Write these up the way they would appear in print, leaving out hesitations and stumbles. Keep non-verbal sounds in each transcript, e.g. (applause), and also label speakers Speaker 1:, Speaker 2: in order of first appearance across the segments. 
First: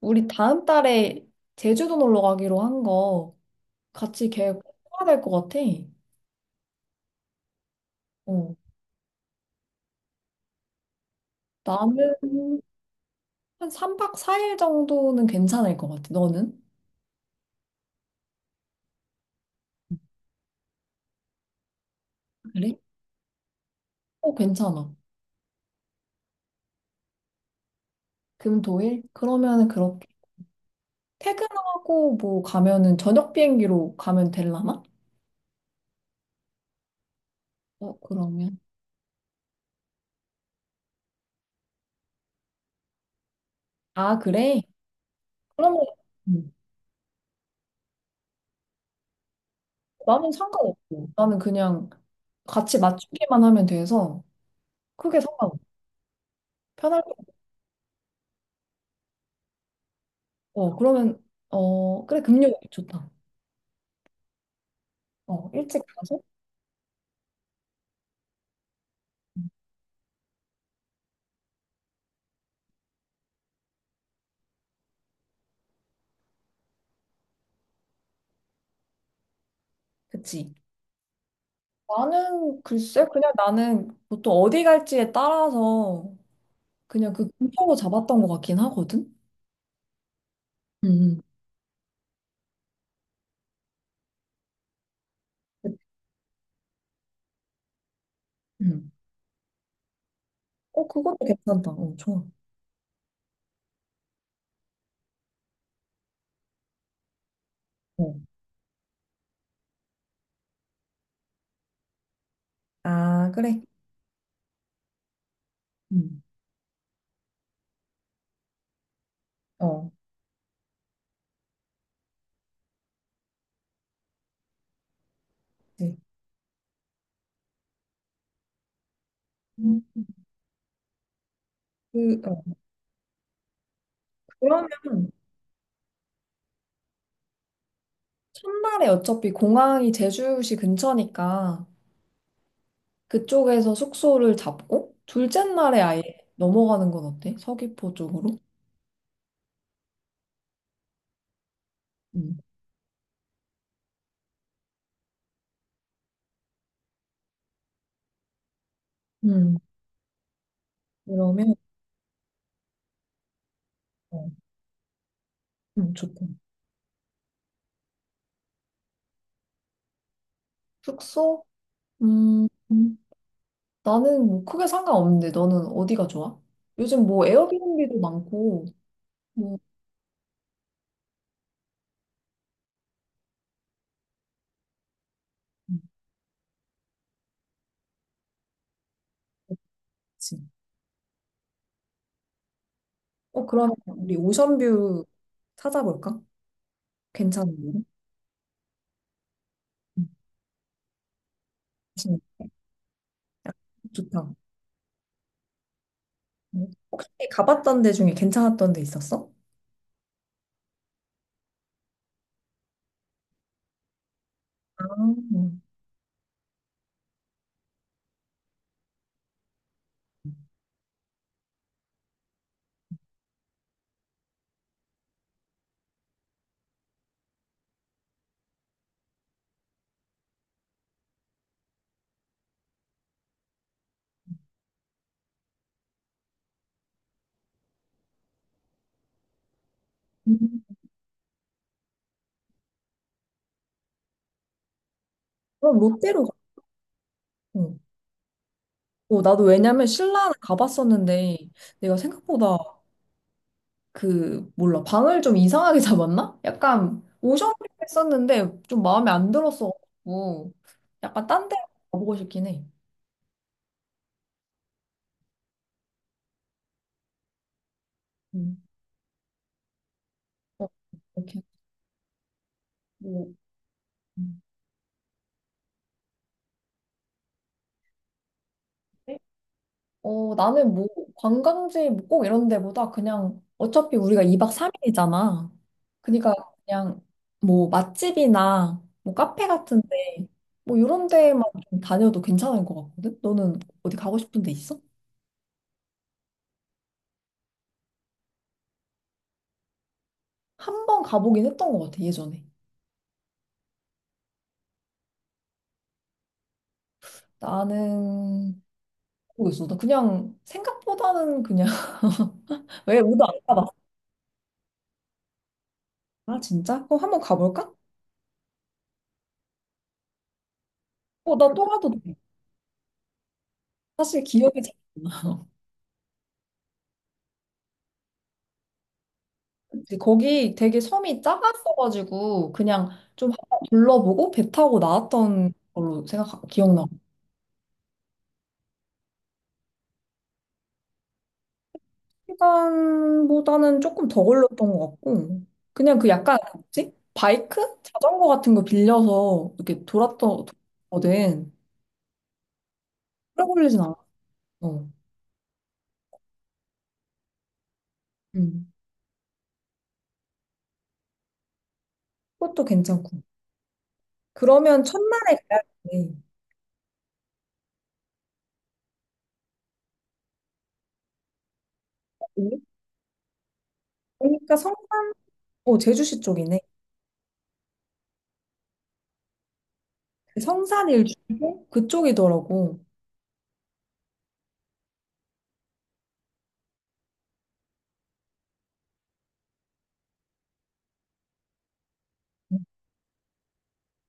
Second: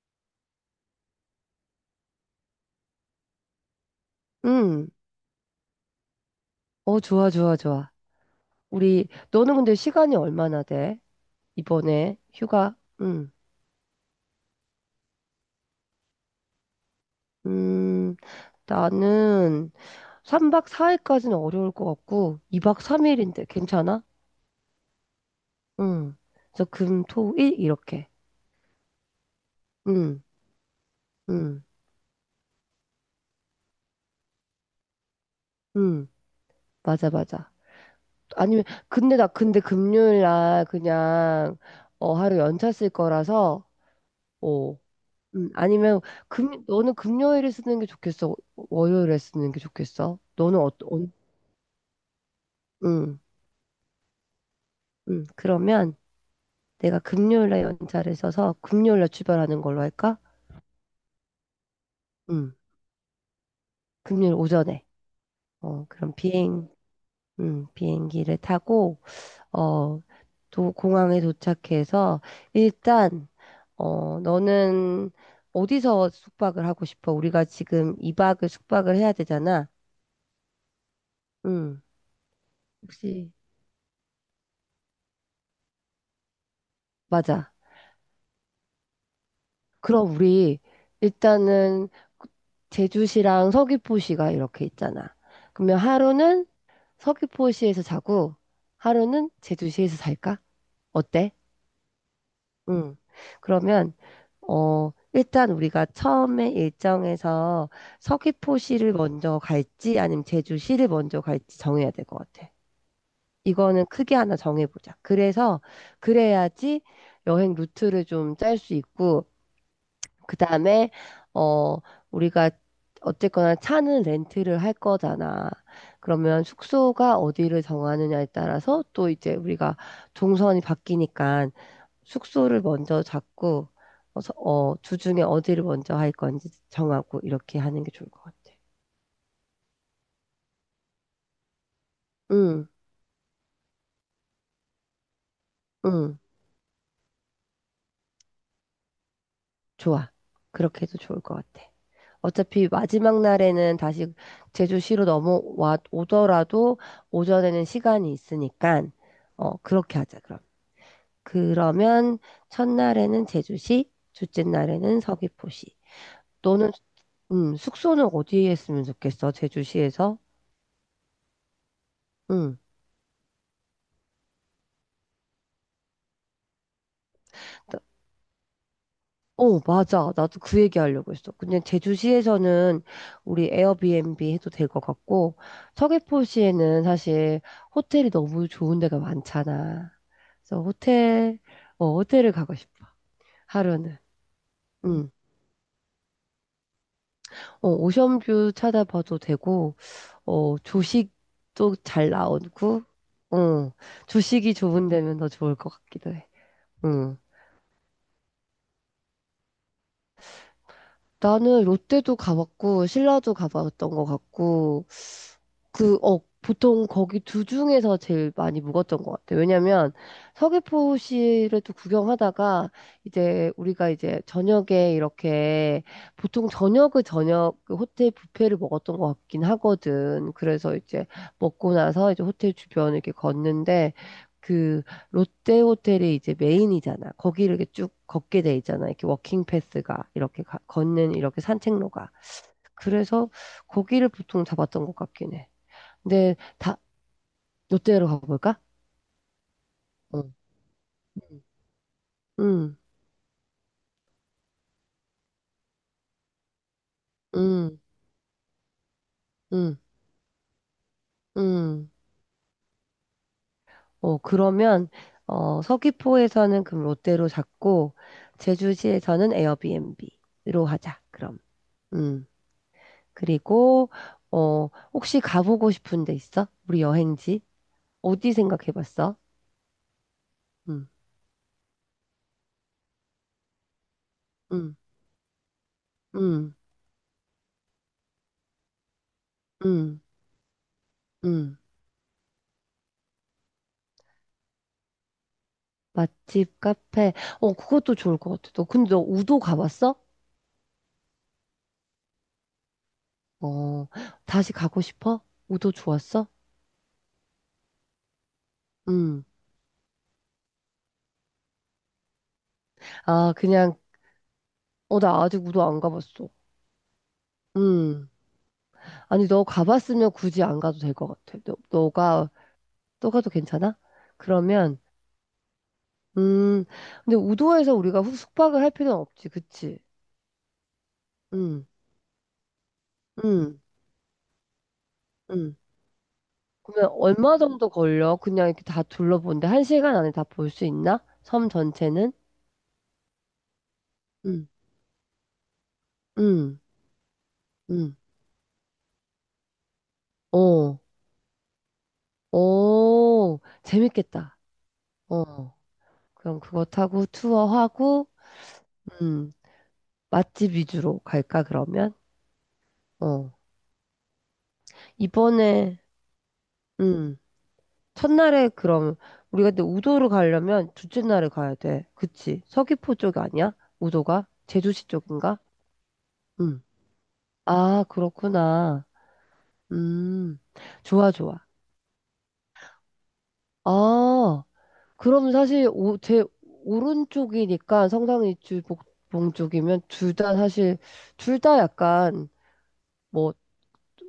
Speaker 1: 우리 다음 달에 제주도 놀러 가기로 한 거 같이 계획
Speaker 2: 응.
Speaker 1: 해야 될 것 같아.
Speaker 2: 어, 좋아, 좋아, 좋아.
Speaker 1: 어.
Speaker 2: 우리, 너는 근데 시간이 얼마나 돼?
Speaker 1: 나는
Speaker 2: 이번에 휴가? 응.
Speaker 1: 한 3박 4일 정도는 괜찮을 것 같아. 너는?
Speaker 2: 음, 나는 3박 4일까지는 어려울 것 같고,
Speaker 1: 그래?
Speaker 2: 2박 3일인데 괜찮아?
Speaker 1: 어, 괜찮아.
Speaker 2: 응. 그래서 금, 토, 일 이렇게.
Speaker 1: 금, 토, 일? 그러면은 그렇게
Speaker 2: 응, 응,
Speaker 1: 퇴근하고 뭐 가면은 저녁 비행기로 가면 되려나?
Speaker 2: 응. 맞아, 맞아.
Speaker 1: 어, 그러면.
Speaker 2: 아니면, 근데 나 근데 금요일 날 그냥, 하루 연차 쓸 거라서,
Speaker 1: 아, 그래?
Speaker 2: 어,
Speaker 1: 그러면
Speaker 2: 아니면
Speaker 1: 음.
Speaker 2: 금 너는 금요일에 쓰는 게 좋겠어? 월요일에 쓰는 게 좋겠어?
Speaker 1: 나는
Speaker 2: 너는 어떤
Speaker 1: 상관없고. 나는 그냥 같이
Speaker 2: 응,
Speaker 1: 맞추기만 하면 돼서 크게
Speaker 2: 응.
Speaker 1: 상관없어.
Speaker 2: 그러면 내가
Speaker 1: 편할 것같
Speaker 2: 금요일에 연차를 써서 금요일에 출발하는 걸로 할까?
Speaker 1: 어, 그러면 어, 그래,
Speaker 2: 응.
Speaker 1: 금요일 좋다.
Speaker 2: 금요일 오전에.
Speaker 1: 어, 일찍
Speaker 2: 그럼
Speaker 1: 가서?
Speaker 2: 비행 응, 비행기를 타고
Speaker 1: 음,
Speaker 2: 어, 도 공항에 도착해서 일단 너는 어디서 숙박을 하고 싶어? 우리가 지금 2박을 숙박을 해야 되잖아.
Speaker 1: 그치.
Speaker 2: 응.
Speaker 1: 나는 글쎄
Speaker 2: 혹시
Speaker 1: 그냥 나는 보통 어디 갈지에 따라서 그냥 그
Speaker 2: 맞아.
Speaker 1: 근처로 잡았던 것 같긴 하거든.
Speaker 2: 그럼 우리
Speaker 1: 음,
Speaker 2: 일단은 제주시랑 서귀포시가 이렇게 있잖아.
Speaker 1: 그-
Speaker 2: 그러면 하루는 서귀포시에서 자고
Speaker 1: 음,
Speaker 2: 하루는 제주시에서 살까?
Speaker 1: 어 그것도
Speaker 2: 어때?
Speaker 1: 괜찮다. 어 좋아.
Speaker 2: 응. 그러면 일단 우리가 처음에 일정에서
Speaker 1: 어.
Speaker 2: 서귀포시를 먼저 갈지 아니면 제주시를 먼저 갈지 정해야 될 것 같아.
Speaker 1: 아 그래.
Speaker 2: 이거는 크게 하나 정해보자. 그래서
Speaker 1: 음.
Speaker 2: 그래야지 여행 루트를 좀 짤 수 있고
Speaker 1: 어.
Speaker 2: 그다음에 어 우리가 어쨌거나 차는 렌트를 할 거잖아.
Speaker 1: 네.
Speaker 2: 그러면 숙소가 어디를 정하느냐에 따라서 또 이제 우리가
Speaker 1: 음.
Speaker 2: 동선이 바뀌니까
Speaker 1: 그 어.
Speaker 2: 숙소를 먼저 잡고
Speaker 1: 그러면
Speaker 2: 주중에 어디를 먼저 할 건지 정하고 이렇게 하는 게 좋을 것 같아.
Speaker 1: 첫날에 어차피 공항이 제주시 근처니까
Speaker 2: 응,
Speaker 1: 그쪽에서 숙소를 잡고 둘째 날에 아예
Speaker 2: 응,
Speaker 1: 넘어가는 건 어때? 서귀포 쪽으로?
Speaker 2: 좋아. 그렇게 해도 좋을 것 같아.
Speaker 1: 음.
Speaker 2: 어차피 마지막 날에는 다시 제주시로 넘어와 오더라도 오전에는 시간이 있으니까
Speaker 1: 음.
Speaker 2: 그렇게 하자, 그럼.
Speaker 1: 그러면
Speaker 2: 그러면 첫날에는 제주시,
Speaker 1: 어,
Speaker 2: 둘째 날에는 서귀포시.
Speaker 1: 좋다.
Speaker 2: 너는 숙소는 어디에 했으면 좋겠어? 제주시에서?
Speaker 1: 숙소? 음,
Speaker 2: 응.
Speaker 1: 음. 나는 뭐 크게 상관없는데 너는 어디가 좋아? 요즘 뭐
Speaker 2: 나-
Speaker 1: 에어비앤비도 많고 뭐
Speaker 2: 맞아. 나도 그 얘기 하려고 했어. 근데 제주시에서는 우리 에어비앤비 해도 될 것 같고,
Speaker 1: 음,
Speaker 2: 서귀포시에는 사실 호텔이 너무 좋은 데가 많잖아.
Speaker 1: 그치.
Speaker 2: 그래서 호텔을 가고 싶어.
Speaker 1: 어 그러면
Speaker 2: 하루는.
Speaker 1: 우리 오션뷰
Speaker 2: 응.
Speaker 1: 찾아볼까? 괜찮은데?
Speaker 2: 오션뷰 찾아봐도 되고,
Speaker 1: 음,
Speaker 2: 조식도 잘
Speaker 1: 진짜
Speaker 2: 나오고, 어,
Speaker 1: 좋다.
Speaker 2: 조식이 좋은 데면 더 좋을 것 같기도 해.
Speaker 1: 음. 혹시
Speaker 2: 응.
Speaker 1: 가봤던 데 중에 괜찮았던 데 있었어?
Speaker 2: 나는 롯데도 가봤고, 신라도 가봤던 것
Speaker 1: 아,
Speaker 2: 같고, 보통 거기 두 중에서 제일 많이 묵었던 것 같아요. 왜냐면 서귀포시를 또 구경하다가 이제 우리가 이제 저녁에 이렇게 보통 저녁 그 호텔 뷔페를 먹었던 것 같긴 하거든. 그래서 이제 먹고 나서 이제 호텔 주변을 이렇게 걷는데 그 롯데 호텔이 이제 메인이잖아. 거기를 이렇게 쭉 걷게 돼 있잖아. 이렇게 워킹 패스가
Speaker 1: 음.
Speaker 2: 이렇게 걷는 이렇게 산책로가. 그래서 거기를 보통 잡았던 것 같긴 해.
Speaker 1: 그럼 롯데로 가.
Speaker 2: 근데 다
Speaker 1: 어.
Speaker 2: 롯데로 가볼까?
Speaker 1: 어, 나도 왜냐면
Speaker 2: 어.
Speaker 1: 신라는 가봤었는데
Speaker 2: 응.
Speaker 1: 내가 생각보다
Speaker 2: 응,
Speaker 1: 그 몰라 방을 좀 이상하게 (laughs) 잡았나? 약간 오션뷰
Speaker 2: 응,
Speaker 1: 했었는데 좀 마음에 안
Speaker 2: 응,
Speaker 1: 들었어가지고 약간 딴데
Speaker 2: 응.
Speaker 1: 가보고 싶긴 해.
Speaker 2: 그러면 서귀포에서는 그럼 롯데로 잡고
Speaker 1: 음.
Speaker 2: 제주시에서는 에어비앤비로
Speaker 1: 어,
Speaker 2: 하자. 그럼.
Speaker 1: 이렇게
Speaker 2: 음.
Speaker 1: 뭐
Speaker 2: 그리고
Speaker 1: 음.
Speaker 2: 어, 혹시 가보고 싶은 데 있어? 우리 여행지? 어디 생각해봤어?
Speaker 1: 어, 나는 뭐
Speaker 2: 음,
Speaker 1: 관광지 뭐꼭 이런 데보다 그냥 어차피 우리가 2박
Speaker 2: 음,
Speaker 1: 3일이잖아. 그러니까
Speaker 2: 음,
Speaker 1: 그냥 뭐 맛집이나 뭐 카페
Speaker 2: 음,
Speaker 1: 같은데 뭐 이런 데만
Speaker 2: 음.
Speaker 1: 좀 다녀도 괜찮을 것 같거든? 너는 어디 가고 싶은 데 있어?
Speaker 2: 맛집, 카페. 그것도 좋을 것 같아. 너, 근데 너 우도 가봤어?
Speaker 1: 한번 가보긴 했던 것 같아 예전에.
Speaker 2: 어, 다시 가고 싶어? 우도 좋았어?
Speaker 1: 나는
Speaker 2: 음.
Speaker 1: 모르겠어. 나 그냥 생각보다는 그냥 (laughs) 왜 우도
Speaker 2: 아,
Speaker 1: 안 가봤어?
Speaker 2: 그냥, 나 아직 우도 안 가봤어.
Speaker 1: 아, 진짜? 그럼 한번 가볼까?
Speaker 2: 음. 아니, 너 가봤으면 굳이 안 가도 될 것
Speaker 1: 어,
Speaker 2: 같아.
Speaker 1: 나
Speaker 2: 너,
Speaker 1: 또 가도 돼.
Speaker 2: 너가, 또 가도 괜찮아?
Speaker 1: 사실 기억이 잘
Speaker 2: 그러면, 음. 근데 우도에서 우리가 숙박을 할 필요는 없지, 그치?
Speaker 1: 안 나지. 거기 되게 섬이
Speaker 2: 음,
Speaker 1: 작았어가지고 그냥 좀 한번
Speaker 2: 음,
Speaker 1: 둘러보고 배 타고 나왔던
Speaker 2: 음.
Speaker 1: 걸로 생각 기억나.
Speaker 2: 그러면 얼마 정도 걸려? 그냥 이렇게 다 둘러본데 1시간 안에 다 볼 수 있나? 섬 전체는?
Speaker 1: 시간보다는 조금 더
Speaker 2: 응,
Speaker 1: 걸렸던 것 같고. 그냥 그 약간
Speaker 2: 응,
Speaker 1: 뭐지? 바이크?
Speaker 2: 응.
Speaker 1: 자전거 같은 거 빌려서 이렇게 돌았던
Speaker 2: 어,
Speaker 1: 돌았거든. 오래 걸리진 않았어.
Speaker 2: 재밌겠다.
Speaker 1: 음.
Speaker 2: 어, 그럼 그거 타고 투어하고,
Speaker 1: 음.
Speaker 2: 음, 맛집 위주로 갈까, 그러면?
Speaker 1: 그것도 괜찮고.
Speaker 2: 어,
Speaker 1: 그러면 천만에 가야
Speaker 2: 이번에,
Speaker 1: 겠
Speaker 2: 음, 첫날에 그럼, 우리가 근데 우도를 가려면 둘째 날에 가야 돼. 그치?
Speaker 1: 네
Speaker 2: 서귀포 쪽 아니야? 우도가?
Speaker 1: 그러니까
Speaker 2: 제주시
Speaker 1: 성산,
Speaker 2: 쪽인가?
Speaker 1: 어, 제주시 쪽이네.
Speaker 2: 응. 아, 그렇구나. 음,
Speaker 1: 그 성산
Speaker 2: 좋아, 좋아.
Speaker 1: 일주고 그쪽이더라고.
Speaker 2: 아, 그럼 사실 오, 제 오른쪽이니까 성당이 주복봉 쪽이면 둘 다 사실 둘 다 약간 뭐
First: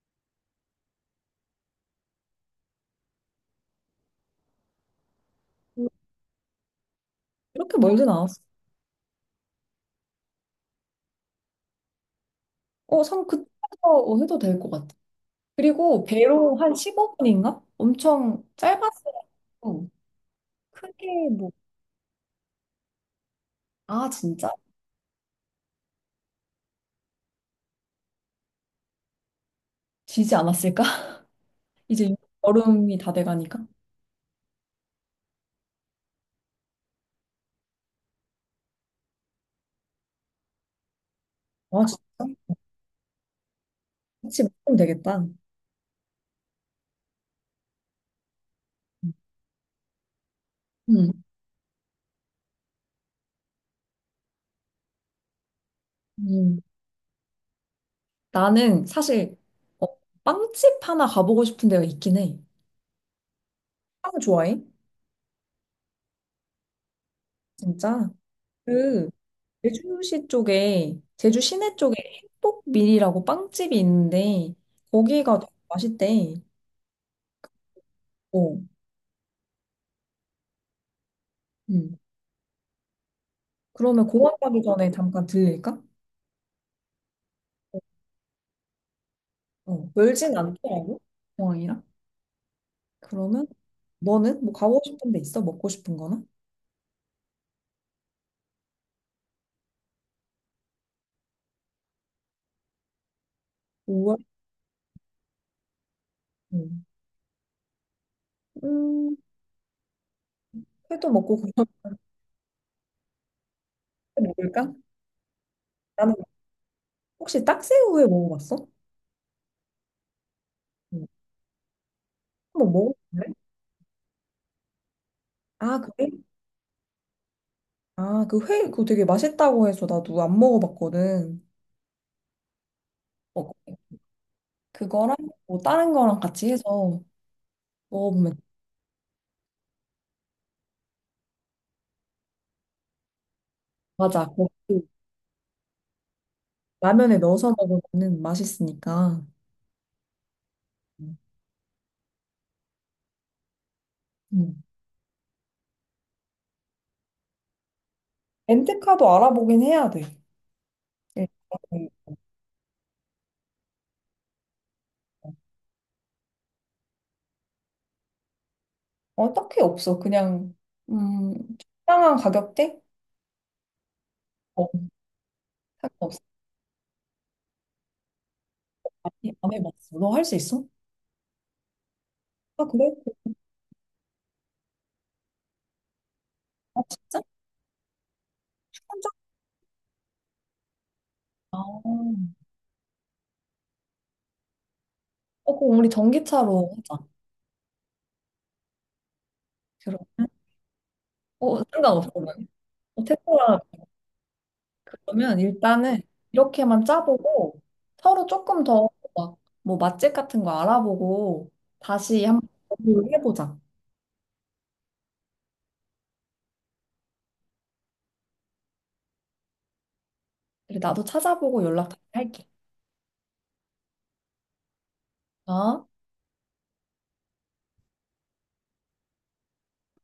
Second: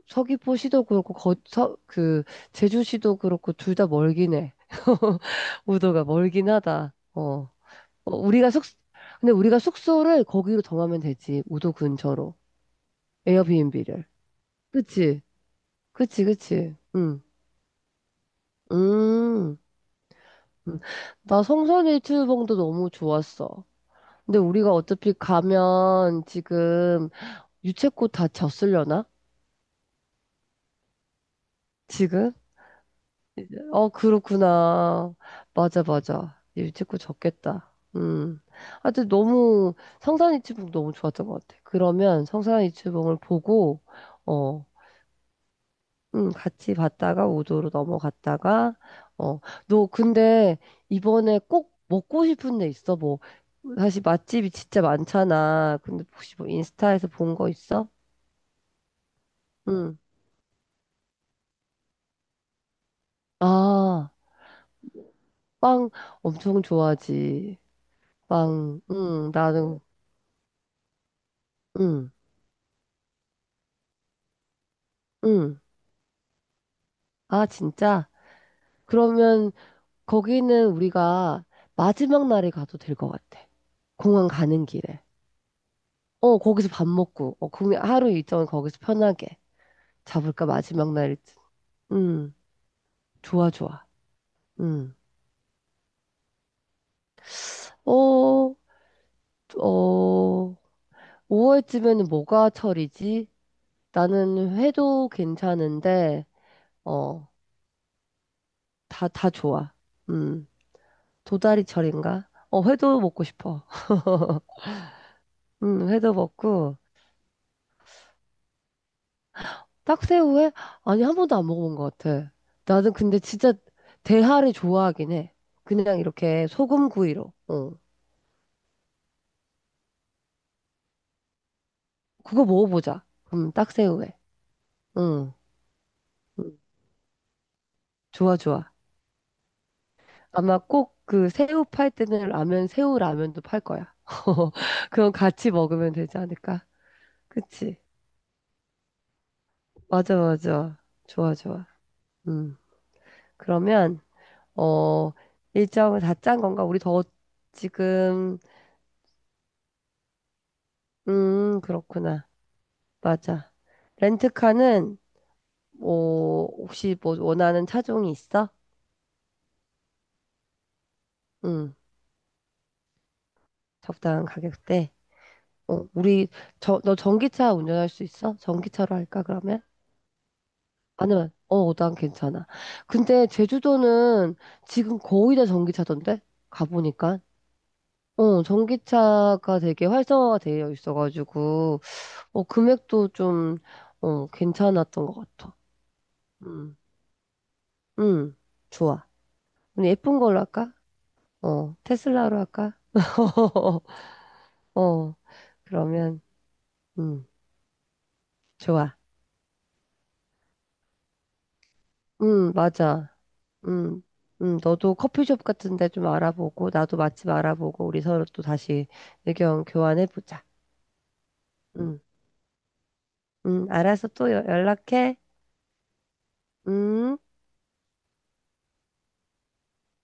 Speaker 2: 서귀포시도 그렇고 거, 서, 그 제주시도 그렇고 둘 다 멀긴 해. (laughs)
Speaker 1: 응.
Speaker 2: 우도가 멀긴 하다. 어.
Speaker 1: 이렇게 멀진
Speaker 2: 어,
Speaker 1: 않았어.
Speaker 2: 우리가 숙 근데 우리가 숙소를 거기로 정하면 되지. 우도 근처로.
Speaker 1: 어, 성 그쪽에서
Speaker 2: 에어비앤비를.
Speaker 1: 어, 해도 될 것 같아.
Speaker 2: 그치?
Speaker 1: 그리고
Speaker 2: 그치,
Speaker 1: 배로 한
Speaker 2: 그치. 응.
Speaker 1: 15분인가? 엄청 짧았어요.
Speaker 2: 음. 음.
Speaker 1: 크게
Speaker 2: 나
Speaker 1: 뭐,
Speaker 2: 성산일출봉도 너무 좋았어.
Speaker 1: 아,
Speaker 2: 근데
Speaker 1: 진짜?
Speaker 2: 우리가 어차피 가면 지금 유채꽃 다 졌으려나?
Speaker 1: 지지 않았을까? (laughs) 이제
Speaker 2: 지금?
Speaker 1: 여름이 다 돼가니까.
Speaker 2: 그렇구나. 맞아, 맞아. 유채꽃 졌겠다. 음. 하여튼 너무 성산이치봉 너무 좋았던 것 같아.
Speaker 1: 아,
Speaker 2: 그러면
Speaker 1: 진짜?
Speaker 2: 성산이치봉을 보고,
Speaker 1: 같이
Speaker 2: 어,
Speaker 1: 먹으면 되겠다.
Speaker 2: 같이 봤다가 우도로 넘어갔다가, 어, 너 근데
Speaker 1: 음,
Speaker 2: 이번에 꼭 먹고 싶은 데 있어? 뭐, 사실 맛집이 진짜 많잖아. 근데 혹시 뭐
Speaker 1: 음.
Speaker 2: 인스타에서 본 거 있어?
Speaker 1: 나는 사실 어,
Speaker 2: 응.
Speaker 1: 빵집 하나 가보고 싶은 데가 있긴 해.
Speaker 2: 아.
Speaker 1: 빵 좋아해?
Speaker 2: 빵 엄청 좋아하지.
Speaker 1: 진짜?
Speaker 2: 빵,
Speaker 1: 그
Speaker 2: 응, 나는,
Speaker 1: 제주시 쪽에 제주 시내 쪽에
Speaker 2: 응,
Speaker 1: 행복밀이라고 빵집이 있는데 거기가 되게
Speaker 2: 응.
Speaker 1: 맛있대.
Speaker 2: 아, 진짜?
Speaker 1: 어.
Speaker 2: 그러면 거기는 우리가
Speaker 1: 음.
Speaker 2: 마지막 날에 가도 될 것 같아.
Speaker 1: 그러면
Speaker 2: 공항
Speaker 1: 공항 가기
Speaker 2: 가는
Speaker 1: 전에
Speaker 2: 길에.
Speaker 1: 잠깐 들릴까?
Speaker 2: 거기서 밥 먹고, 그
Speaker 1: 어.
Speaker 2: 하루 일정을 거기서 편하게
Speaker 1: 어. 멀진
Speaker 2: 잡을까, 마지막
Speaker 1: 않더라고.
Speaker 2: 날.
Speaker 1: 공항이랑.
Speaker 2: 응,
Speaker 1: 그러면
Speaker 2: 좋아, 좋아.
Speaker 1: 너는 뭐 가고
Speaker 2: 응.
Speaker 1: 싶은 데 있어? 먹고 싶은 거나?
Speaker 2: 어, 어, 5월쯤에는 뭐가 철이지?
Speaker 1: 우와.
Speaker 2: 나는 회도 괜찮은데,
Speaker 1: 음.
Speaker 2: 어,
Speaker 1: 음.
Speaker 2: 다 좋아. 음.
Speaker 1: 회도 먹고 그럼
Speaker 2: 도다리철인가? 회도 먹고 싶어.
Speaker 1: 회
Speaker 2: (laughs)
Speaker 1: 먹을까? 나는
Speaker 2: 회도 먹고.
Speaker 1: 혹시 딱새우회 먹어봤어?
Speaker 2: 딱새우회? 아니,
Speaker 1: 응.
Speaker 2: 한 번도 안 먹어본 것 같아.
Speaker 1: 한번
Speaker 2: 나는 근데
Speaker 1: 먹어볼래?
Speaker 2: 진짜 대하를 좋아하긴 해.
Speaker 1: 아,
Speaker 2: 그냥
Speaker 1: 그래?
Speaker 2: 이렇게 소금구이로. 어.
Speaker 1: 아, 그 회, 그거 되게 맛있다고 해서 나도 안 먹어봤거든.
Speaker 2: 그거 먹어보자.
Speaker 1: 어,
Speaker 2: 그럼 딱새우회.
Speaker 1: 그거랑
Speaker 2: 응.
Speaker 1: 뭐 다른 거랑 같이
Speaker 2: 응.
Speaker 1: 해서
Speaker 2: 좋아,
Speaker 1: 먹어보면
Speaker 2: 좋아. 아마 꼭 그 새우 팔 때는 라면, 새우 라면도 팔 거야.
Speaker 1: 맞아. 거기
Speaker 2: (laughs) 그럼 같이 먹으면 되지 않을까?
Speaker 1: 라면에 넣어서
Speaker 2: 그치?
Speaker 1: 먹으면 맛있으니까.
Speaker 2: 맞아, 맞아. 좋아, 좋아. 음. 그러면
Speaker 1: 음.
Speaker 2: 어, 일정을 다 짠 건가? 우리 더 지금,
Speaker 1: 렌트카도 알아보긴 해야 돼. 일단은.
Speaker 2: 그렇구나. 맞아. 렌트카는, 뭐, 혹시 뭐 원하는 차종이 있어?
Speaker 1: 어, 딱히 없어. 그냥 음,
Speaker 2: 응,
Speaker 1: 적당한 가격대?
Speaker 2: 적당한
Speaker 1: 어,
Speaker 2: 가격대.
Speaker 1: 딱히 없어
Speaker 2: 우리, 너 전기차 운전할 수 있어? 전기차로 할까,
Speaker 1: 안
Speaker 2: 그러면?
Speaker 1: 해봤어. 너 할 수 있어?
Speaker 2: 아니면, 난 괜찮아.
Speaker 1: 아, 그래?
Speaker 2: 근데 제주도는 지금 거의 다 전기차던데?
Speaker 1: 아,
Speaker 2: 가보니까.
Speaker 1: 진짜? 혼자?
Speaker 2: 전기차가 되게 활성화가 되어
Speaker 1: 아,
Speaker 2: 있어가지고.
Speaker 1: 어,
Speaker 2: 금액도 좀, 괜찮았던 것 같아.
Speaker 1: 그럼 우리 전기차로
Speaker 2: 음,
Speaker 1: 하자.
Speaker 2: 음, 좋아. 우리
Speaker 1: 그
Speaker 2: 예쁜
Speaker 1: 면
Speaker 2: 걸로 할까?
Speaker 1: 어, 상관없어.
Speaker 2: 테슬라로
Speaker 1: 난.
Speaker 2: 할까?
Speaker 1: 어, 테슬라
Speaker 2: (laughs) 어,
Speaker 1: 그러면 일단은
Speaker 2: 그러면,
Speaker 1: 이렇게만
Speaker 2: 음,
Speaker 1: 짜보고 서로 조금 더
Speaker 2: 좋아.
Speaker 1: 막 뭐 맛집 같은 거 알아보고 다시 한번 공유를
Speaker 2: 맞아.
Speaker 1: 해보자.
Speaker 2: 음, 너도 커피숍 같은 데 좀 알아보고, 나도 맛집 알아보고, 우리 서로 또 다시 의견 교환해보자.
Speaker 1: 그래, 나도 찾아보고 연락
Speaker 2: 음,
Speaker 1: 다시 할게.
Speaker 2: 알아서 또 연락해.
Speaker 1: 어?
Speaker 2: 음.